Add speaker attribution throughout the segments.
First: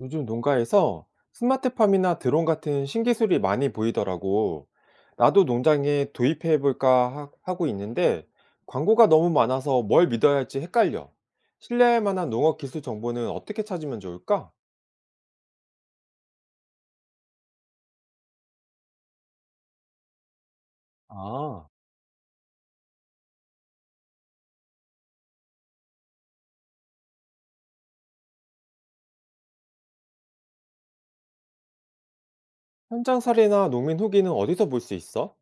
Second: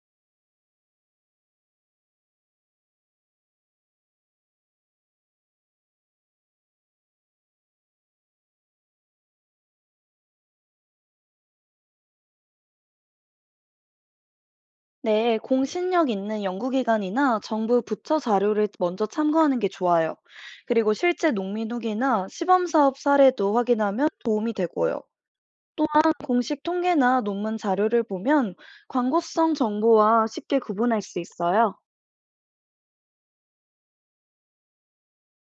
Speaker 1: 요즘 농가에서 스마트팜이나 드론 같은 신기술이 많이 보이더라고. 나도 농장에 도입해 볼까 하고 있는데 광고가 너무 많아서 뭘 믿어야 할지 헷갈려. 신뢰할 만한 농업 기술 정보는 어떻게 찾으면 좋을까?
Speaker 2: 네, 공신력 있는 연구기관이나 정부 부처 자료를 먼저 참고하는 게 좋아요. 그리고 실제
Speaker 1: 아,
Speaker 2: 농민 후기나 시범사업 사례도 확인하면 도움이 되고요. 공식 통계나 논문 자료를 보면 광고성 정보와 쉽게 구분할 수 있어요.
Speaker 1: 현장 사례나 농민 후기는 어디서 볼 수 있어?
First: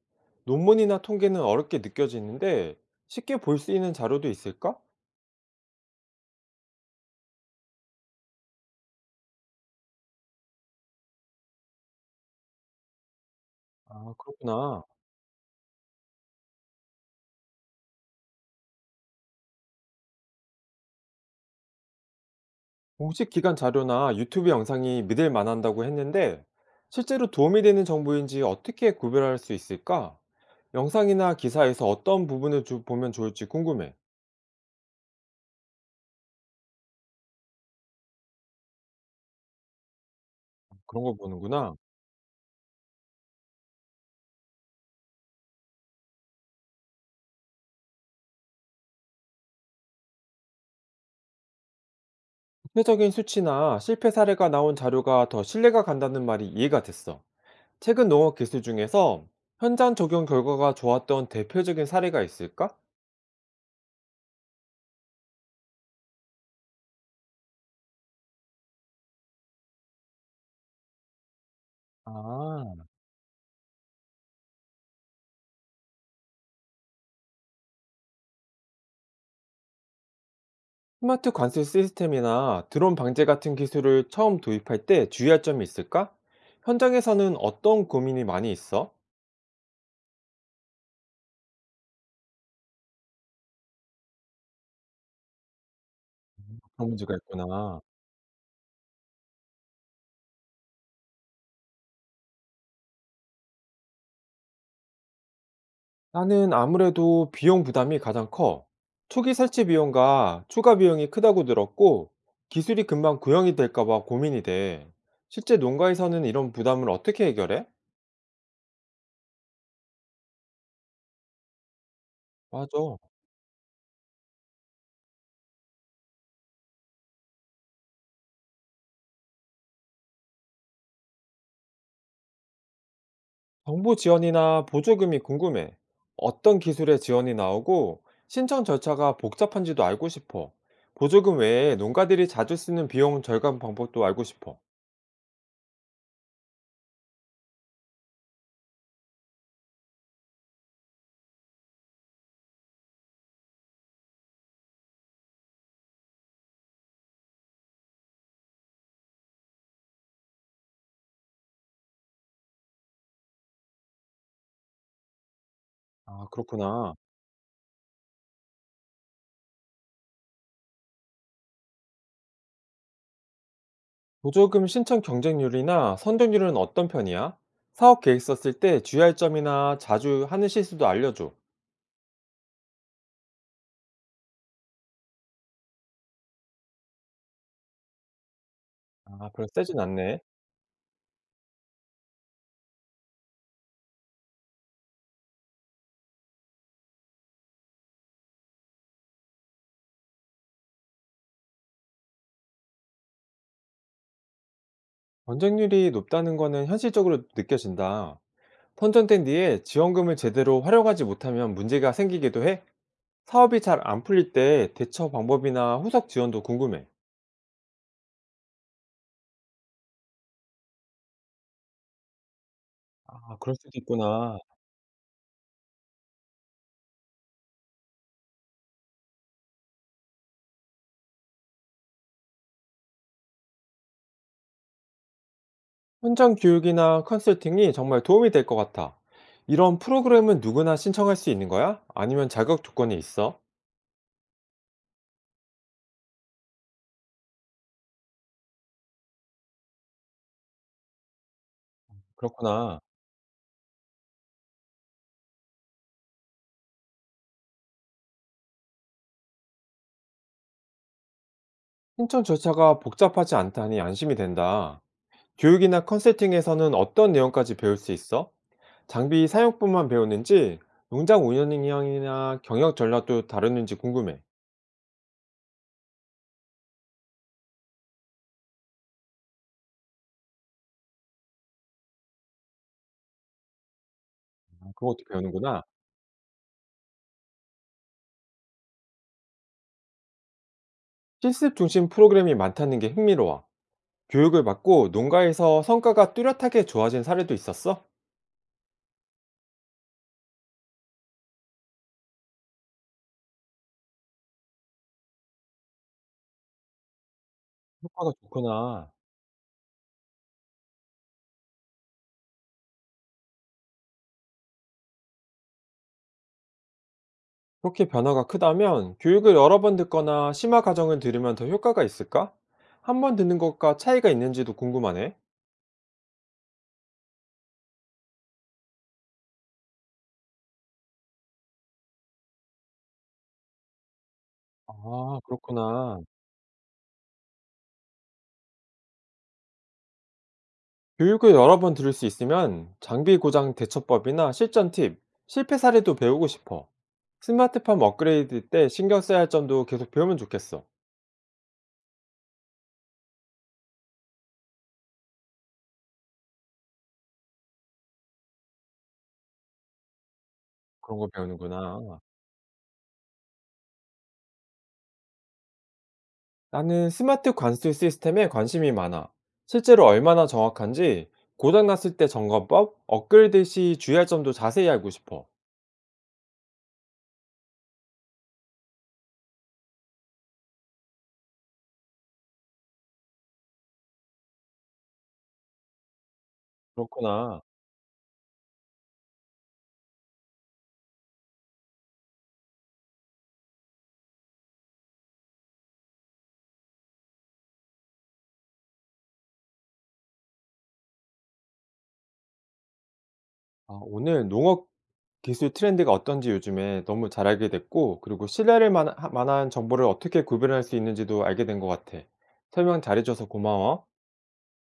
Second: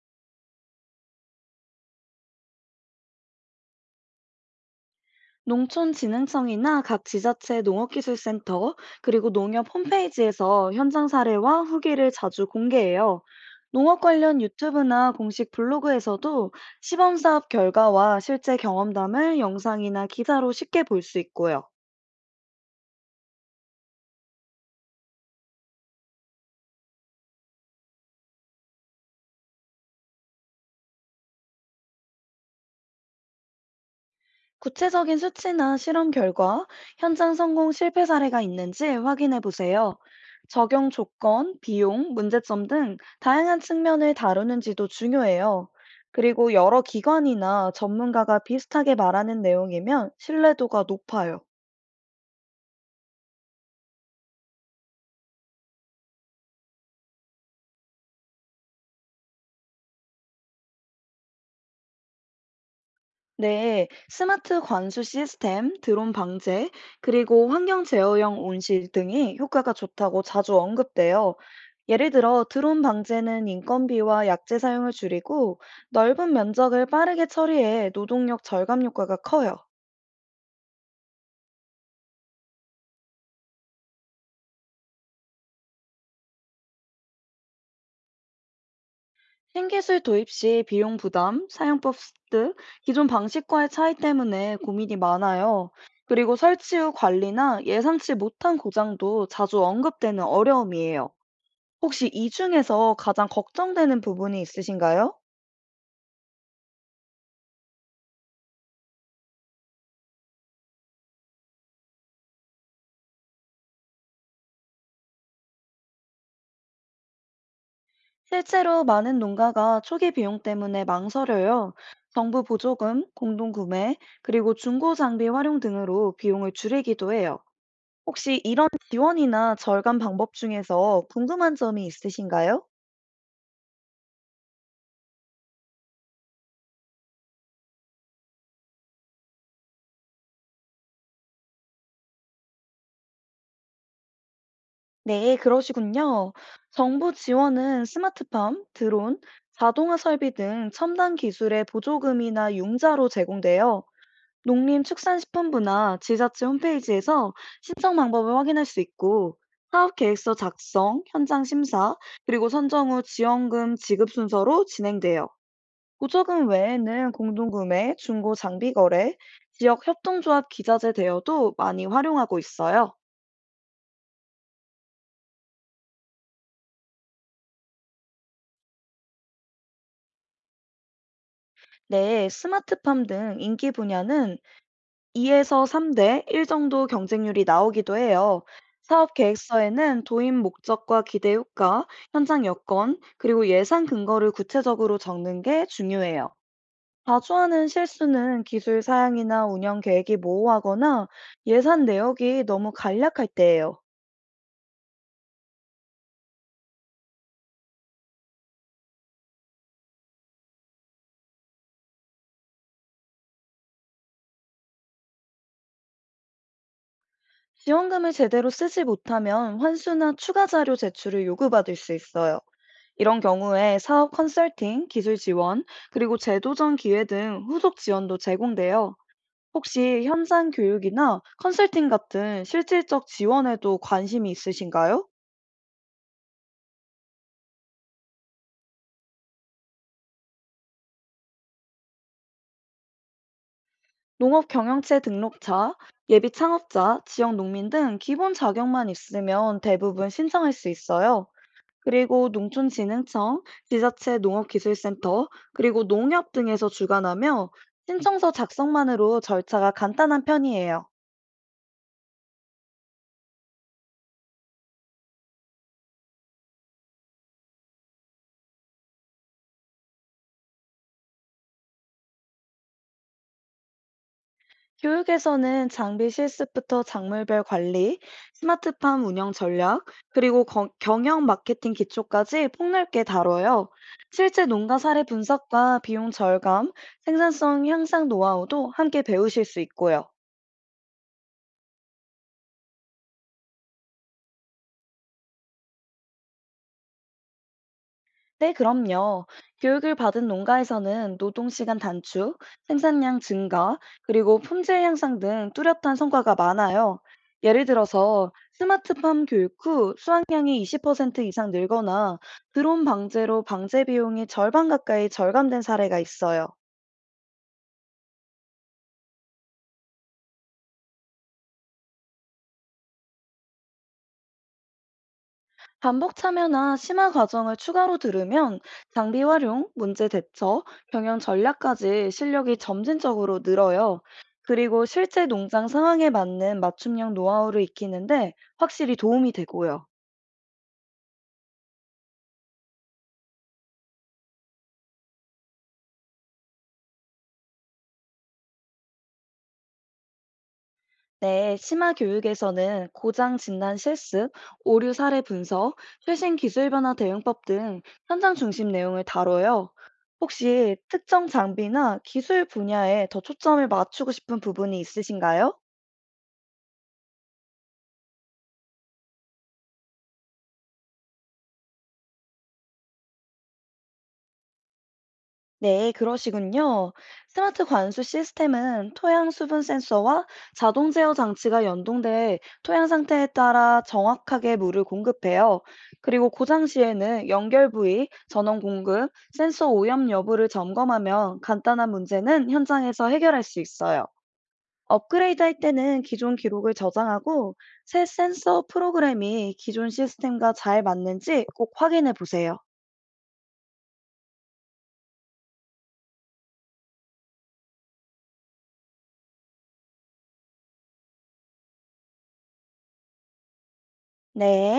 Speaker 1: 논문이나 통계는 어렵게 느껴지는데 쉽게 볼 수 있는 자료도 있을까?
Speaker 2: 농촌진흥청이나 각 지자체 농업기술센터 그리고 농협 홈페이지에서 현장 사례와 후기를 자주 공개해요. 농업
Speaker 1: 아,
Speaker 2: 관련
Speaker 1: 그렇구나.
Speaker 2: 유튜브나 공식 블로그에서도 시범 사업 결과와 실제 경험담을 영상이나 기사로 쉽게 볼 수 있고요.
Speaker 1: 공식 기관 자료나 유튜브 영상이 믿을 만한다고 했는데 실제로 도움이 되는 정보인지 어떻게 구별할 수 있을까? 영상이나 기사에서 어떤 부분을 보면 좋을지 궁금해.
Speaker 2: 구체적인 수치나 실험 결과, 현장 성공 실패 사례가 있는지 확인해 보세요. 적용
Speaker 1: 그런 걸
Speaker 2: 조건,
Speaker 1: 보는구나.
Speaker 2: 비용, 문제점 등 다양한 측면을 다루는지도 중요해요. 그리고 여러 기관이나 전문가가 비슷하게 말하는 내용이면 신뢰도가 높아요.
Speaker 1: 구체적인 수치나 실패 사례가 나온 자료가 더 신뢰가 간다는 말이 이해가 됐어. 최근 농업 기술 중에서 현장 적용 결과가 좋았던 대표적인 사례가 있을까?
Speaker 2: 네, 스마트 관수 시스템, 드론 방제, 그리고 환경 제어형 온실 등이 효과가 좋다고 자주 언급돼요. 예를 들어, 드론
Speaker 1: 아,
Speaker 2: 방제는 인건비와 약재 사용을 줄이고 넓은 면적을 빠르게 처리해 노동력 절감 효과가 커요.
Speaker 1: 스마트 관수 시스템이나 드론 방제 같은 기술을 처음 도입할 때 주의할 점이 있을까? 현장에서는 어떤 고민이 많이 있어?
Speaker 2: 신기술 도입 시 비용 부담, 사용법 습득, 기존 방식과의 차이 때문에 고민이 많아요. 그리고 설치
Speaker 1: 그런
Speaker 2: 후
Speaker 1: 문제가
Speaker 2: 관리나
Speaker 1: 있구나.
Speaker 2: 예상치 못한 고장도 자주 언급되는 어려움이에요. 혹시 이 중에서 가장 걱정되는 부분이 있으신가요?
Speaker 1: 나는 아무래도 비용 부담이 가장 커. 초기 설치 비용과 추가 비용이 크다고 들었고, 기술이 금방 구형이 될까 봐 고민이 돼. 실제 농가에서는 이런 부담을 어떻게 해결해?
Speaker 2: 실제로 많은 농가가 초기 비용 때문에 망설여요. 정부
Speaker 1: 맞아.
Speaker 2: 보조금, 공동구매, 그리고 중고 장비 활용 등으로 비용을 줄이기도 해요. 혹시 이런 지원이나 절감 방법 중에서 궁금한 점이 있으신가요?
Speaker 1: 정부 지원이나 보조금이 궁금해. 어떤 기술의 지원이 나오고 신청 절차가 복잡한지도 알고 싶어. 보조금 외에 농가들이 자주 쓰는 비용 절감 방법도 알고 싶어.
Speaker 2: 네, 그러시군요. 정부 지원은 스마트팜, 드론, 자동화 설비 등 첨단 기술의 보조금이나 융자로 제공돼요. 농림축산식품부나 지자체 홈페이지에서 신청 방법을 확인할 수 있고, 사업 계획서 작성, 현장 심사, 그리고 선정 후 지원금 지급 순서로 진행돼요.
Speaker 1: 아,
Speaker 2: 보조금
Speaker 1: 그렇구나.
Speaker 2: 외에는 공동구매, 중고 장비 거래, 지역 협동조합 기자재 대여도 많이 활용하고 있어요.
Speaker 1: 보조금 신청 경쟁률이나 선정률은 어떤 편이야? 사업 계획 썼을 때 주의할 점이나 자주 하는 실수도 알려줘.
Speaker 2: 네, 스마트팜 등 인기 분야는 2에서 3대 1 정도 경쟁률이 나오기도 해요. 사업
Speaker 1: 아, 별로 세진
Speaker 2: 계획서에는
Speaker 1: 않네.
Speaker 2: 도입 목적과 기대 효과, 현장 여건, 그리고 예산 근거를 구체적으로 적는 게 중요해요. 자주 하는 실수는 기술 사양이나 운영 계획이 모호하거나 예산 내역이 너무 간략할 때예요.
Speaker 1: 경쟁률이 높다는 거는 현실적으로 느껴진다. 선정된 뒤에 지원금을 제대로 활용하지 못하면 문제가 생기기도 해? 사업이 잘 안 풀릴 때 대처 방법이나 후속 지원도 궁금해.
Speaker 2: 지원금을 제대로 쓰지 못하면 환수나 추가 자료 제출을 요구받을 수 있어요. 이런
Speaker 1: 아, 그럴 수도
Speaker 2: 경우에 사업
Speaker 1: 있구나.
Speaker 2: 컨설팅, 기술 지원, 그리고 재도전 기회 등 후속 지원도 제공돼요. 혹시 현장 교육이나 컨설팅 같은 실질적 지원에도 관심이 있으신가요?
Speaker 1: 현장 교육이나 컨설팅이 정말 도움이 될 것 같아. 이런 프로그램은 누구나 신청할 수 있는 거야? 아니면 자격 조건이 있어?
Speaker 2: 농업 경영체 등록자, 예비 창업자, 지역 농민 등 기본 자격만 있으면 대부분 신청할 수 있어요. 그리고
Speaker 1: 그렇구나.
Speaker 2: 농촌진흥청, 지자체 농업기술센터, 그리고 농협 등에서 주관하며 신청서 작성만으로 절차가 간단한 편이에요.
Speaker 1: 신청 절차가 복잡하지 않다니 안심이 된다. 교육이나 컨설팅에서는 어떤 내용까지 배울 수 있어? 장비 사용법만 배우는지, 농장 운영이나 경영 전략도 다루는지 궁금해.
Speaker 2: 교육에서는 장비 실습부터 작물별 관리, 스마트팜 운영 전략, 그리고 경영 마케팅 기초까지 폭넓게 다뤄요. 실제
Speaker 1: 아,
Speaker 2: 농가
Speaker 1: 그것도
Speaker 2: 사례
Speaker 1: 배우는구나.
Speaker 2: 분석과 비용 절감, 생산성 향상 노하우도 함께 배우실 수 있고요.
Speaker 1: 실습 중심 프로그램이 많다는 게 흥미로워. 교육을 받고 농가에서 성과가 뚜렷하게 좋아진 사례도 있었어?
Speaker 2: 네, 그럼요. 교육을 받은 농가에서는 노동시간 단축, 생산량 증가, 그리고 품질 향상 등 뚜렷한 성과가 많아요. 예를
Speaker 1: 효과가
Speaker 2: 들어서
Speaker 1: 좋구나.
Speaker 2: 스마트팜 교육 후 수확량이 20% 이상 늘거나 드론 방제로 방제 비용이 절반 가까이 절감된 사례가 있어요.
Speaker 1: 그렇게 변화가 크다면 교육을 여러 번 듣거나 심화 과정을 들으면 더 효과가 있을까? 한 번 듣는 것과 차이가 있는지도 궁금하네.
Speaker 2: 반복 참여나 심화 과정을 추가로 들으면 장비 활용, 문제 대처, 경영 전략까지 실력이 점진적으로 늘어요. 그리고
Speaker 1: 아,
Speaker 2: 실제 농장
Speaker 1: 그렇구나.
Speaker 2: 상황에 맞는 맞춤형 노하우를 익히는데 확실히 도움이 되고요.
Speaker 1: 교육을 여러 번 들을 수 있으면 장비 고장 대처법이나 실전 팁, 실패 사례도 배우고 싶어. 스마트팜 업그레이드 때 신경 써야 할 점도 계속 배우면 좋겠어.
Speaker 2: 네, 심화 교육에서는 고장 진단 실습, 오류 사례 분석, 최신 기술 변화 대응법 등 현장 중심 내용을 다뤄요. 혹시
Speaker 1: 그런 거
Speaker 2: 특정 장비나
Speaker 1: 배우는구나.
Speaker 2: 기술 분야에 더 초점을 맞추고 싶은 부분이 있으신가요?
Speaker 1: 나는 스마트 관수 시스템에 관심이 많아. 실제로 얼마나 정확한지, 고장났을 때 점검법, 업그레이드 시 주의할 점도 자세히 알고 싶어.
Speaker 2: 네, 그러시군요. 스마트 관수 시스템은 토양 수분 센서와 자동 제어 장치가 연동돼 토양 상태에 따라 정확하게 물을 공급해요. 그리고 고장 시에는
Speaker 1: 그렇구나.
Speaker 2: 연결 부위, 전원 공급, 센서 오염 여부를 점검하면 간단한 문제는 현장에서 해결할 수 있어요. 업그레이드 할 때는 기존 기록을 저장하고 새 센서 프로그램이 기존 시스템과 잘 맞는지 꼭 확인해 보세요.
Speaker 1: 아, 오늘 농업 기술 트렌드가 어떤지 요즘에 너무 잘 알게 됐고, 그리고 신뢰할 만한 정보를 어떻게 구별할 수 있는지도 알게 된 것 같아. 설명 잘해줘서 고마워.
Speaker 2: 네.